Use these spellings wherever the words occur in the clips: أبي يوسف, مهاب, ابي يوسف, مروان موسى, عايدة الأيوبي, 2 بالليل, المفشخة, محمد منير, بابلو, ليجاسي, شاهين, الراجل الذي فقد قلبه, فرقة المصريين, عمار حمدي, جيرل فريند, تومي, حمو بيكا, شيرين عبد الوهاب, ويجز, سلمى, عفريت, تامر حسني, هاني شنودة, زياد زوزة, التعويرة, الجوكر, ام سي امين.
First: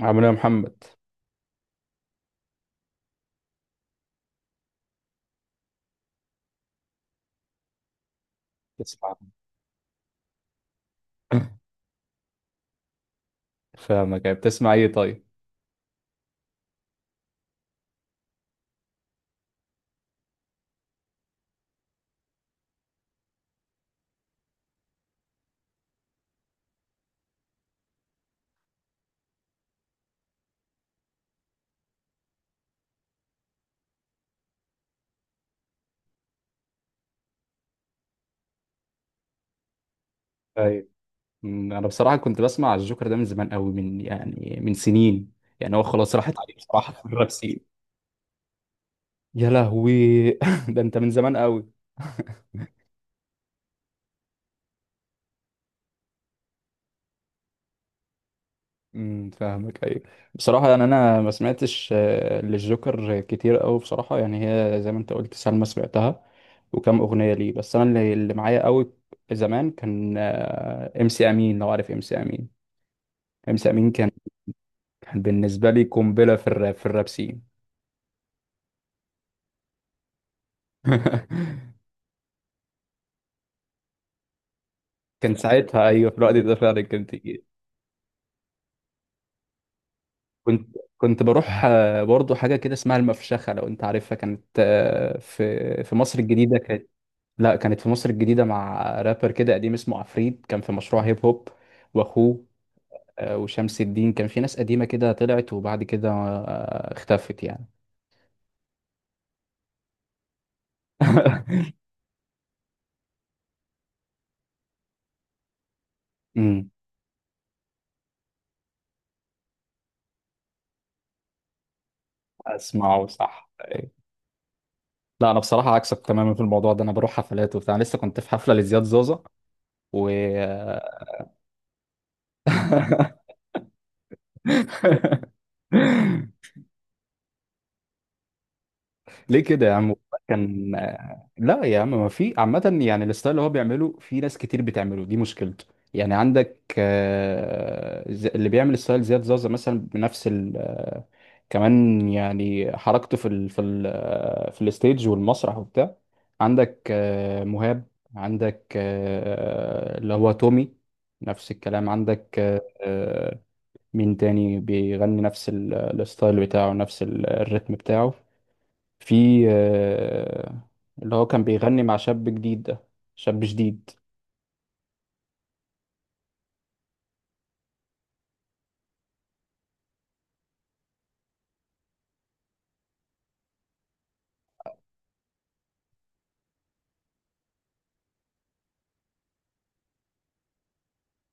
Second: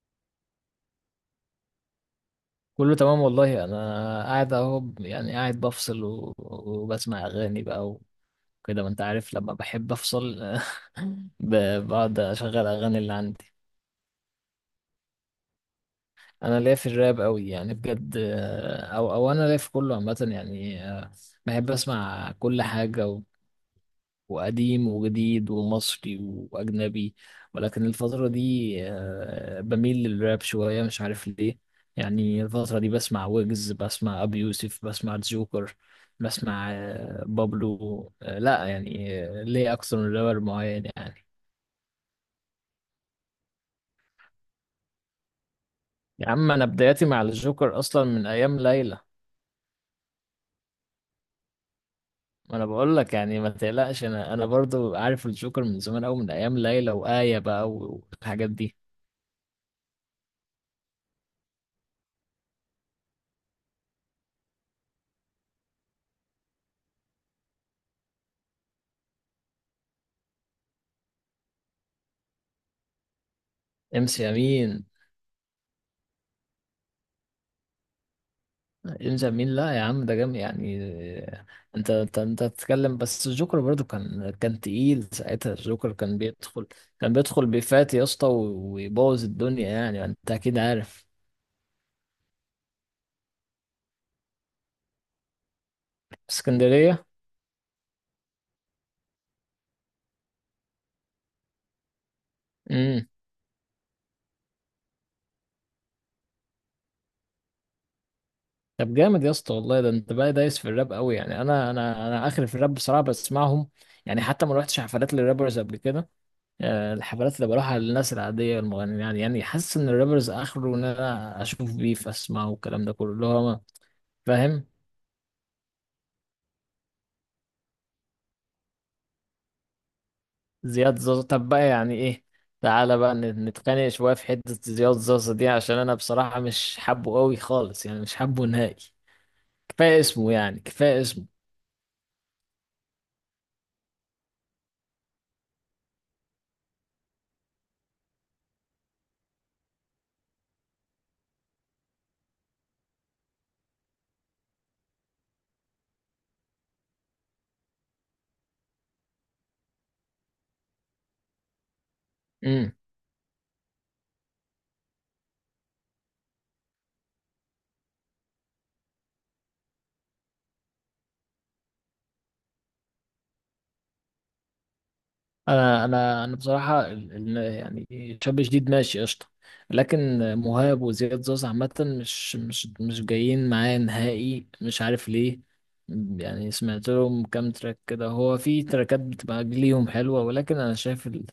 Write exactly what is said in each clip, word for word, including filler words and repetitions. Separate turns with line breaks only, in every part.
عامل ايه يا محمد؟
كله تمام والله. انا قاعد اهو، يعني قاعد بفصل و- وبسمع اغاني بقى وكده، ما انت
تسمع؟
عارف لما بحب افصل. ب- بقعد اشغل اغاني اللي عندي.
فاهمك. يعني بتسمع ايه طيب؟
انا ليا في الراب قوي يعني بجد، آه، او او انا ليا في كله عامه يعني، آه، بحب اسمع كل حاجه، وقديم وجديد ومصري وأجنبي. ولكن الفترة دي آه، بميل للراب شوية، مش عارف ليه. يعني الفترة دي بسمع ويجز، بسمع أبي يوسف، بسمع جوكر، بسمع آه، بابلو. آه، لا يعني، آه، ليه أكثر من رابر معين
طيب،
يعني.
أمم، انا بصراحه كنت بسمع الجوكر ده من زمان قوي، من يعني من سنين. يعني هو خلاص
يا
راحت
عم
عليه
أنا
بصراحه
بداياتي
في
مع
الراب سين.
الجوكر أصلا من أيام ليلى.
يا لهوي! ده انت من زمان قوي.
ما أنا بقول لك يعني ما تقلقش، أنا أنا برضو عارف الجوكر من زمان أوي من أيام ليلى وآية بقى والحاجات دي.
أمم، فاهمك، ايوه. بصراحه يعني انا ما سمعتش آه، للجوكر كتير قوي بصراحه، يعني هي زي ما انت قلت سلمى سمعتها وكم اغنيه ليه. بس انا اللي اللي معايا قوي زمان كان آه، ام سي امين، لو عارف ام سي امين. ام سي امين كان
امس امين،
كان بالنسبة لي قنبلة في الراب، في الراب سين.
يلجأ مين؟ لا يا عم، ده جامد يعني. انت انت انت بتتكلم، بس الجوكر برضو كان كان تقيل
كان
ساعتها.
ساعتها
الجوكر
أيوه، في
كان
الوقت ده
بيدخل،
فعلا
كان
كنت
بيدخل بيفات يا اسطى، و- ويبوظ الدنيا يعني. انت اكيد
كنت
عارف.
كنت بروح آه، برضه حاجة كده اسمها المفشخة، لو أنت عارفها. كانت آه، في في مصر الجديدة، كانت
اسكندرية.
لا كانت في مصر الجديدة مع رابر كده قديم اسمه عفريت، كان في مشروع هيب هوب وأخوه
امم
آه، وشمس الدين. كان في ناس قديمة كده طلعت وبعد كده آه، اختفت يعني.
طب جامد يا اسطى والله، ده انت بقى دايس في الراب قوي يعني. انا انا انا اخر في الراب بصراحة، بسمعهم يعني. حتى ما روحتش حفلات للرابرز قبل كده.
امم
آه، الحفلات اللي بروحها للناس العادية المغنيين يعني يعني حاسس ان الرابرز اخره ان انا اشوف بيف، اسمعه والكلام ده
اسمعه،
كله اللي
صح،
هو.
أيوة.
فاهم.
لا انا بصراحه عكسك تماما في الموضوع ده، انا بروح حفلات وبتاع، لسه كنت في حفله لزياد زوزه و
زياد زازا، طب بقى يعني ايه؟ تعالى بقى ن- نتخانق شوية في حتة زياد زازا دي، عشان انا بصراحة مش حابه قوي خالص يعني، مش حابه نهائي.
ليه كده يا عم؟
كفاية اسمه يعني
كان
كفاية
لا يا عم، ما في عامة، يعني الستايل اللي هو بيعمله في ناس كتير بتعمله، دي مشكلته. يعني عندك آه، ز- اللي بيعمل ستايل زياد زازا مثلا بنفس ال آه، كمان، يعني حركته في ال في ال آه، في الستيج والمسرح وبتاع. عندك آه، مهاب، عندك آه، اللي هو تومي، نفس الكلام. عندك آه،
اسمه.
آه، مين تاني بيغني نفس ال- الستايل بتاعه، نفس ال- الريتم بتاعه. في آه، اللي هو كان بيغني مع شاب جديد ده، شاب جديد.
انا انا انا بصراحه ال- ال- يعني شاب جديد ماشي قشطه، لكن مهاب وزياد زوز عامه مش مش مش جايين معايا نهائي، مش عارف ليه. يعني سمعت لهم كام تراك كده، هو في تراكات بتبقى ليهم حلوه، ولكن انا شايف ال-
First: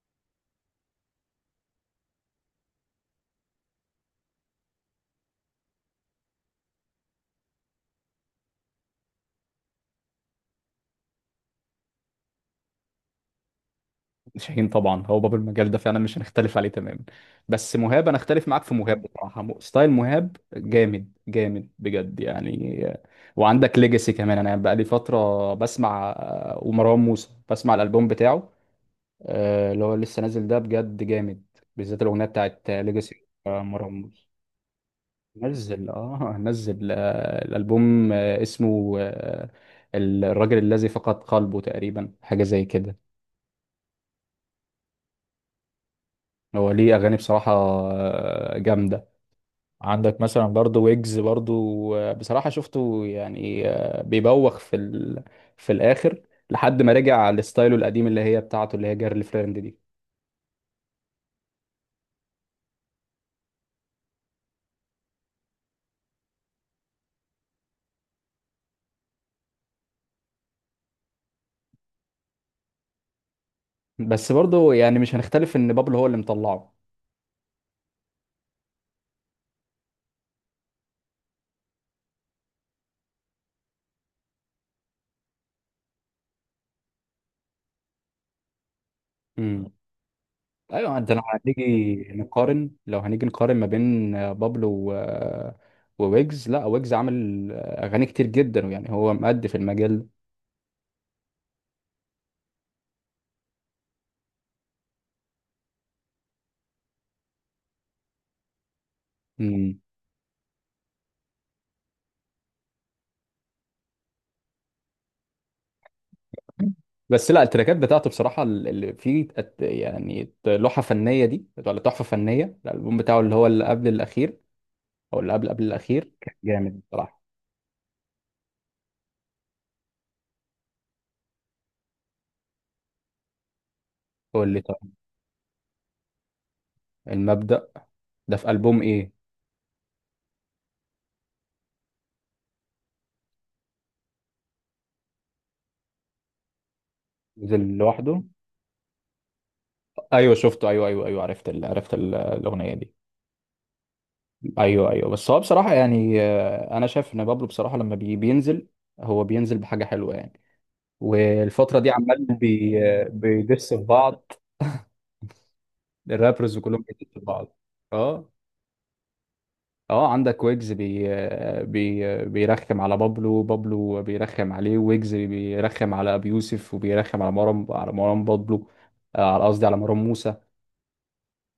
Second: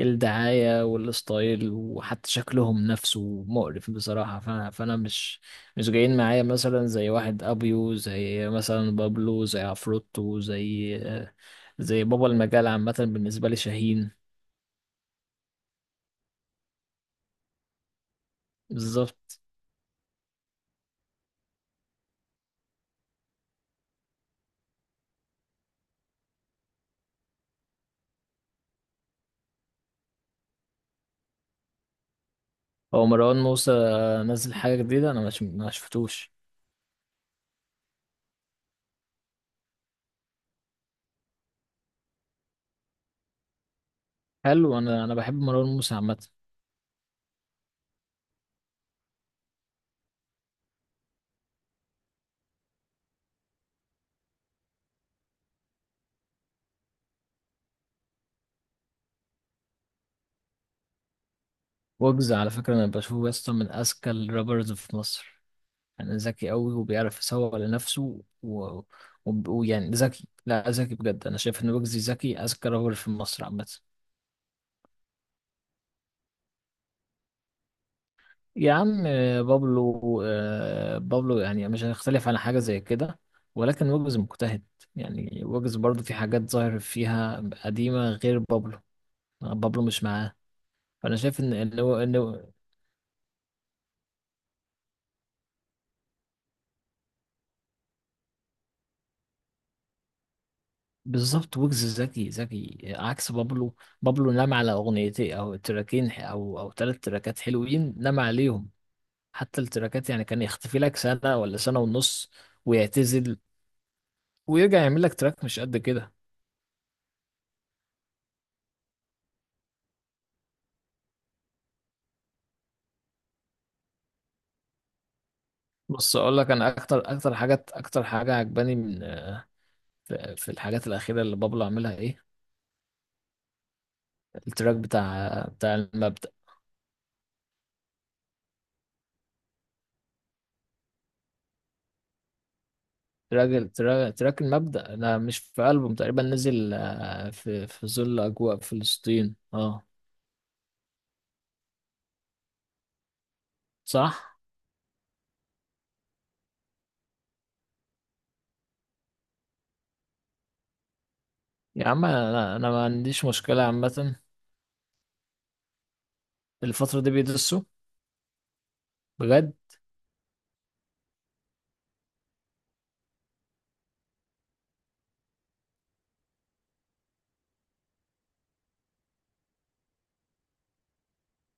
الدعايه والستايل وحتى شكلهم نفسه مقرف بصراحه. فانا فانا مش مش جايين معايا مثلا، زي واحد ابيو، زي مثلا بابلو، زي عفروتو، زي زي بابا المجال عامة بالنسبة لي، شاهين.
شاهين طبعا هو باب المجال ده، فعلا مش هنختلف عليه تماما. بس مهاب انا اختلف معاك في مهاب
بالظبط.
بصراحه. م- ستايل مهاب جامد، جامد بجد يعني آه، وعندك ليجاسي كمان. انا بقى لي فتره بسمع آه، ومروان موسى، بسمع الالبوم بتاعه آه، اللي هو لسه نازل ده، بجد جامد، بالذات الاغنيه بتاعت
هو
ليجاسي
مروان موسى
مروان موسى.
نزل حاجة جديدة؟ أنا مش ما
نزل
شفتوش.
اه، نزل آه، الالبوم آه، اسمه آه، الراجل الذي فقد قلبه تقريبا، حاجه زي كده.
حلو، أنا أنا بحب مروان موسى عامة.
هو ليه اغاني بصراحه آه، جامده. عندك مثلا برضو ويجز برضو آه، بصراحه شفته، يعني آه، بيبوخ في ال... في الاخر، لحد ما رجع لستايله القديم اللي هي بتاعته، اللي هي جيرل فريند دي.
ويجز على فكرة أنا بشوفه يسطا من أذكى الرابرز في مصر. يعني ذكي أوي وبيعرف يسوق لنفسه و... و... ويعني ذكي، لا ذكي بجد. أنا شايف إن ويجز ذكي، أذكى رابر في مصر عامة.
بس برضو يعني مش هنختلف ان بابلو هو اللي مطلعه.
يا عم آه، بابلو، آه، بابلو يعني مش هنختلف على حاجة زي كده، ولكن ويجز مجتهد. يعني ويجز برضه في حاجات ظاهر فيها قديمة غير بابلو. آه،
مم.
بابلو مش معاه.
ايوه، ده
فأنا
لو
شايف إن إن
هنيجي
هو- إن هو-
نقارن، لو هنيجي نقارن ما بين آه، بابلو و... آه، وويجز، لا ويجز عامل آه، اغاني كتير جدا، ويعني هو مأدي في المجال ده.
بالظبط، ويجز ذكي ذكي عكس بابلو. بابلو نام على أغنيتين أو تراكين ح- أو أو تلات تراكات حلوين نام عليهم. حتى
مم.
التراكات يعني كان يختفي لك سنة ولا سنة ونص، ويعتزل، ويرجع يعمل لك تراك مش قد كده.
بس لا، التراكات بتاعته بصراحه اللي فيه ات- يعني لوحه فنيه دي ولا تحفه فنيه، الالبوم بتاعه اللي هو اللي قبل الاخير او اللي قبل قبل الاخير
بص
كان
اقول لك، انا
جامد
اكتر
بصراحه.
اكتر حاجات اكتر حاجه عجباني من في في الحاجات الاخيره اللي بابلو عاملها ايه.
قول لي
التراك
طيب.
بتاع بتاع المبدأ.
المبدأ ده في ألبوم ايه؟
تراك التراك تراك المبدأ، انا مش في ألبوم تقريبا، نزل آه،
نزل
في في ظل
لوحده؟
اجواء فلسطين، اه.
ايوه شفته، ايوه ايوه ايوه، عرفت ال... عرفت ال- الاغنيه دي.
صح.
ايوه ايوه. بس هو بصراحه يعني آه، انا شايف ان بابلو بصراحه لما بي- بينزل، هو بينزل بحاجه حلوه يعني. والفتره
يا
دي
عم
عمال
انا انا
بي
ما
آه،
عنديش مشكله
بيدس في
عامه.
بعض، الرابرز كلهم
الفتره
بيدسوا
دي
في بعض.
بيدسوا
اه
بجد.
اه. عندك ويجز بي آه، بي آه، بيرخم على بابلو، بابلو بيرخم عليه، ويجز بيرخم على ابي يوسف، وبيرخم على مروان، على مروان بابلو آه، على قصدي على مروان موسى،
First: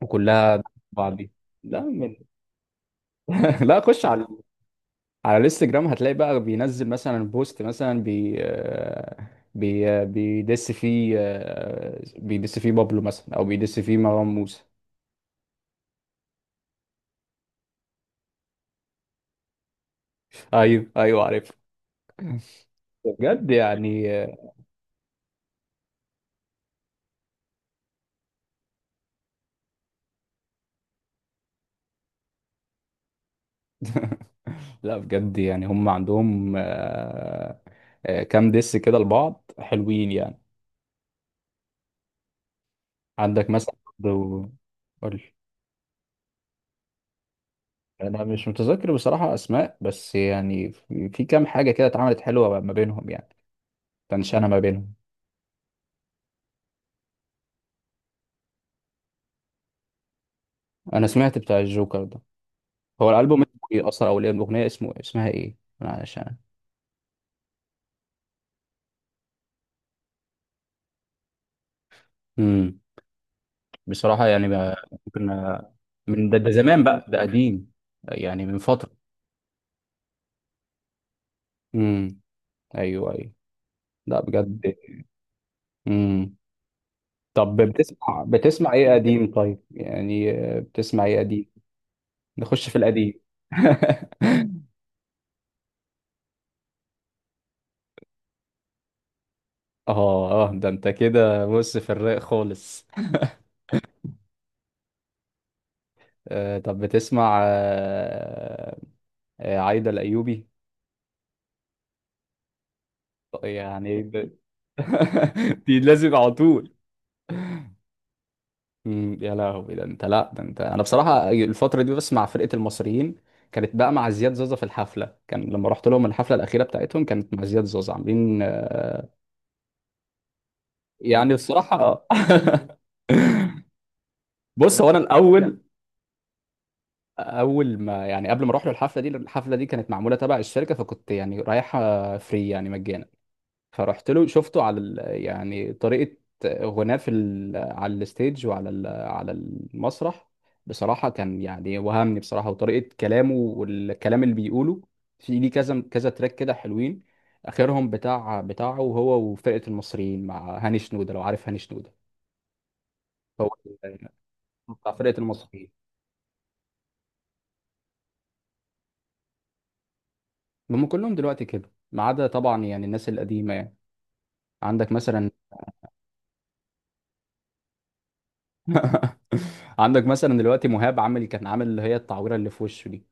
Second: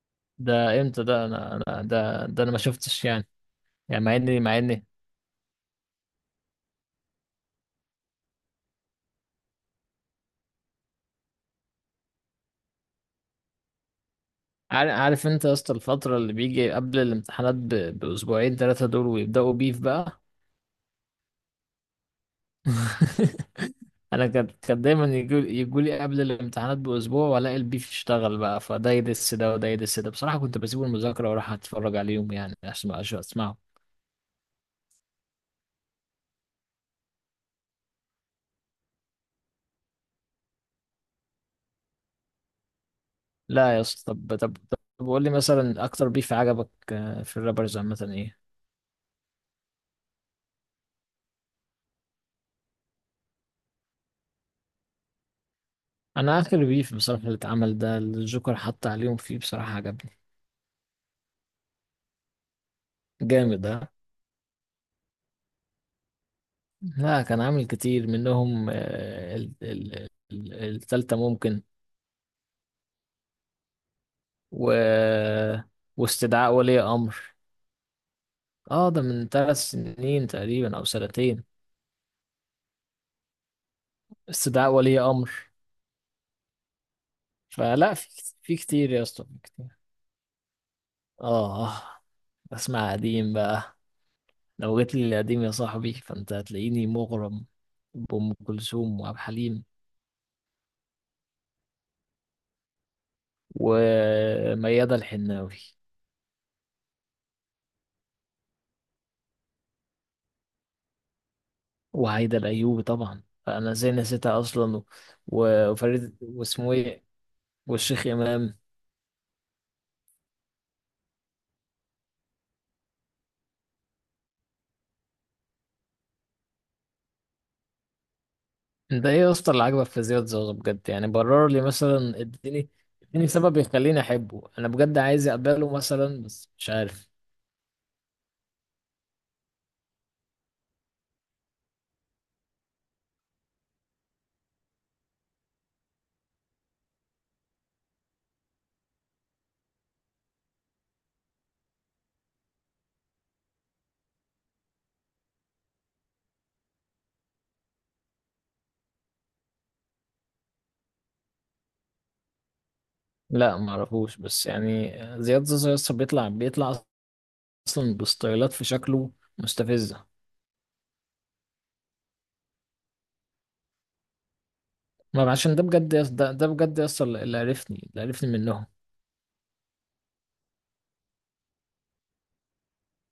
وكلها
ده امتى
بعض
ده؟
دي.
انا
لا
انا
من...
ده ده انا ما شفتش يعني.
لا،
يعني
خش
مع
على
اني مع اني
على الانستجرام، هتلاقي بقى بينزل مثلا بوست مثلا بي آه، بي آه، بيدس فيه آه، بيدس فيه بابلو مثلا او بيدس فيه مروان موسى.
عار- عارف انت يا اسطى الفترة اللي بيجي قبل الامتحانات ب- باسبوعين ثلاثة دول، ويبدأوا بيف بقى.
ايوه ايوه، عارف. بجد يعني
انا كان
آه،
كان دايما يجوا لي قبل الامتحانات باسبوع، والاقي البيف اشتغل بقى، فده يدس ده وده يدس ده. بصراحه كنت بسيب المذاكره واروح اتفرج عليهم يعني، عشان عشان اسمعهم.
لا بجد، يعني هم عندهم آه، آه، كام دس كده لبعض حلوين يعني. عندك مثلا
لا يا اسطى، طب
برضو-
طب طب،
قول
قول لي
لي.
مثلا اكتر بيف عجبك آه، في الرابرز عامه
انا
ايه؟
مش متذكر بصراحة اسماء، بس يعني في في كام حاجة كده اتعملت حلوة ما بينهم يعني، تنشانة ما بينهم.
انا اخر بيف بصراحه اللي اتعمل ده، اللي الجوكر حط عليهم فيه، بصراحه عجبني.
انا سمعت بتاع الجوكر ده، هو الالبوم اسمه
جامد
ايه
ده.
اصلا، او الاغنيه اسمه إيه؟ اسمها ايه؟ أنا علشان
لا كان عامل كتير منهم، آه، ال- ال- ال- التالتة ممكن.
امم بصراحه يعني
و
ما- ممكن آه، من ده، ده
واستدعاء ولي
زمان بقى، ده
امر.
قديم يعني، من
اه
فتره.
ده من ثلاث سنين تقريبا او سنتين.
امم ايوه ايوه. لا بجد.
استدعاء ولي امر.
امم طب
فلا
بتسمع،
في في
بتسمع
كتير
ايه
يا اسطى،
قديم
في
طيب؟
كتير.
يعني آه، بتسمع ايه قديم؟
اه
نخش في
بسمع
القديم.
قديم بقى. لو جيت لي القديم يا صاحبي فانت هتلاقيني مغرم بأم كلثوم وعبد الحليم
اه اه، ده انت كده بص في الرايق خالص.
وميادة الحناوي
آه طب بتسمع آه، آه عايدة الأيوبي.
وهيدا الأيوبي طبعا، فأنا ازاي
يعني
نسيتها أصلا. و-
دي لازم
وفريد
على
واسمه
طول.
ايه، والشيخ إمام.
مم، يا لهوي! ده انت، لا ده انت، انا بصراحه الفتره دي بس مع فرقه المصريين. كانت بقى مع زياد زوزة في الحفله، كان لما رحت لهم الحفله الاخيره بتاعتهم كانت مع زياد زوزة، عاملين آه،
انت ايه يا اسطى اللي عاجبك في زياد زوزو بجد يعني؟
يعني
برر لي
بصراحه آه.
مثلا، اديني اديني سبب يخليني احبه، انا
بص، هو انا
بجد عايز
الاول
اقبله مثلا بس مش عارف.
اول ما، يعني قبل ما اروح له الحفله دي، الحفله دي كانت معموله تبع الشركه، فكنت يعني رايحه فري يعني مجانا. فرحت له، شفته على ال... يعني طريقة غناه في ال... على الستيج، وعلى ال... على المسرح، بصراحة كان يعني وهمني بصراحة، وطريقة كلامه والكلام اللي بيقوله. في ليه كذا كذا تراك كده حلوين، آخرهم بتاع بتاعه هو وفرقة المصريين مع هاني شنودة، لو عارف هاني شنودة. هو
لا ما
ال-
اعرفوش بس
بتاع
يعني.
فرقة
زياد زوزو
المصريين.
يا اسطى بيطلع بيطلع اصلا بستايلات في شكله مستفزه.
هم كلهم دلوقتي كده ما عدا طبعا يعني الناس القديمة يعني. عندك مثلا
ما عشان ده بجد يا اسطى، ده, ده بجد يا اسطى اللي اللي عرفني اللي عرفني منهم.
عندك مثلا دلوقتي مهاب عامل، كان عامل اللي هي التعويرة اللي في وشه دي.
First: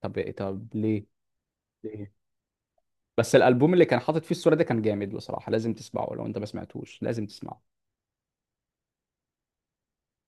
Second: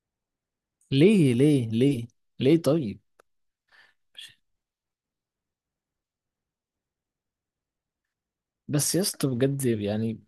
طب طب ليه؟
ليه ليه ليه؟
ليه؟
ليه طيب؟
بس الالبوم اللي كان حاطط فيه الصوره ده كان جامد بصراحه، لازم تسمعه. لو انت ما سمعتوش لازم تسمعه.
بس يا اسطى بجد يعني،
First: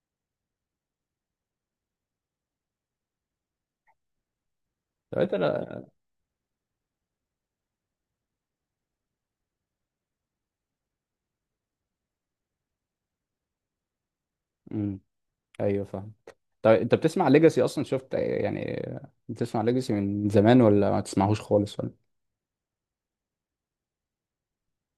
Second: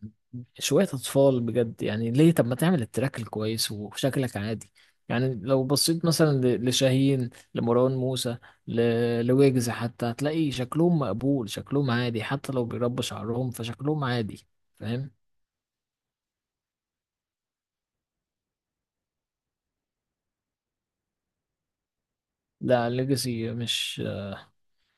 شوية أطفال بجد يعني. ليه؟ طب ما تعمل التراك الكويس وشكلك عادي.
طب انت
يعني لو
لا.
بصيت مثلا ل- لشاهين، لمروان موسى، ل- لويجز، حتى هتلاقي شكلهم مقبول، شكلهم عادي حتى لو بيربوا شعرهم فشكلهم عادي.
امم
فاهم.
ايوه، فاهم. طب انت بتسمع ليجاسي اصلا؟ شفت يعني، بتسمع ليجاسي من زمان، ولا ما تسمعهوش خالص، ولا؟
لا ليجاسي مش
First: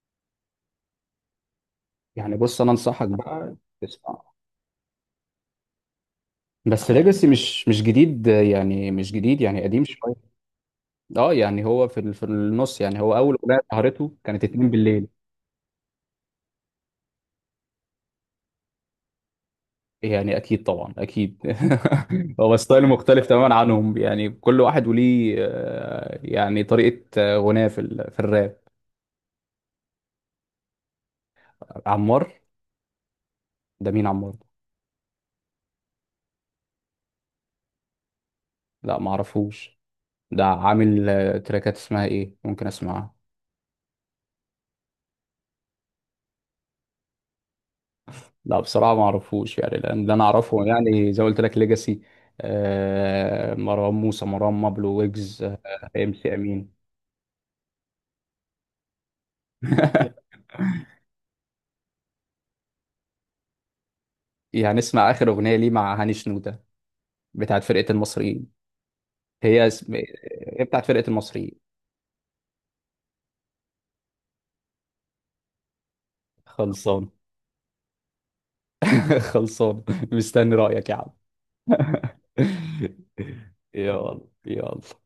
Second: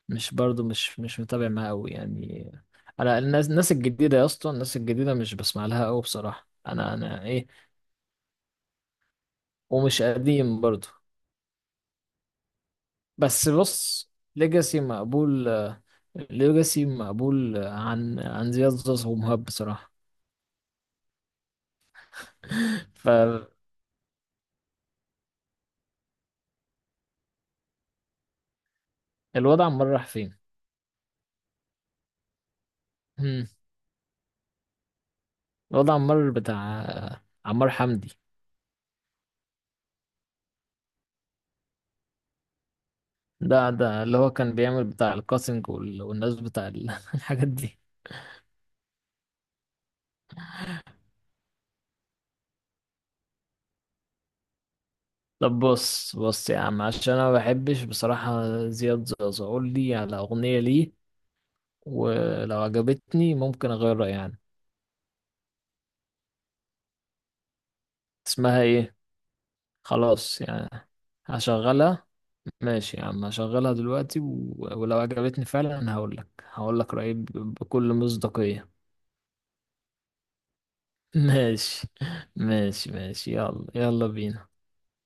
مش برضو مش مش متابع معاه أوي
يعني
يعني.
بص، انا انصحك
أنا الناس
بقى
الناس الجديدة
تسمع.
يا اسطى، الناس الجديدة مش بسمع لها أوي بصراحة.
بس
أنا أنا
ليجاسي
إيه؟
مش مش جديد يعني، مش جديد يعني، قديم
ومش
شويه.
قديم برضو.
اه يعني هو في ال- في النص، يعني هو اول
بس
اغنيه
بص،
ظهرته كانت اتنين
ليجاسي
بالليل.
مقبول، ليجاسي مقبول عن عن زياد زوز ومهاب بصراحة.
يعني اكيد طبعا اكيد. هو ستايل مختلف تماما عنهم يعني، كل واحد وليه آه، يعني طريقه آه، غناء في ال- في الراب.
فالوضع عمال راح فين؟
عمار؟
مم.
ده مين عمار ده؟
الوضع عمال بتاع. عمار حمدي.
لا، ما اعرفوش. ده عامل آه، تراكات اسمها ايه؟ ممكن اسمعها.
ده ده اللي هو كان بيعمل بتاع الكاسنج وال- والناس بتاع ال- الحاجات دي.
لا بصراحه ما اعرفوش يعني، لان اللي انا اعرفه يعني زي ما قلت لك ليجاسي، مروان موسى، مروان مابلو، ويجز آه،
طب
ام
بص
سي
بص يا
امين.
عم، عشان انا ما بحبش بصراحة زياد زوز، قول لي على اغنية ليه، ولو عجبتني ممكن اغير رأيي يعني.
يعني اسمع اخر اغنيه ليه مع هاني شنوده، بتاعت فرقه المصريين.
اسمها ايه؟
هي اسم،
خلاص
هي
يعني
بتاعت فرقة المصريين.
هشغلها. ماشي يا عم هشغلها دلوقتي، و... ولو عجبتني فعلا هقول لك هقول لك
خلصان.
رأيي ب- بكل مصداقية.
خلصان، مستني رأيك يا عم.
ماشي ماشي ماشي، يلا يلا
يلا
بينا.
يلا.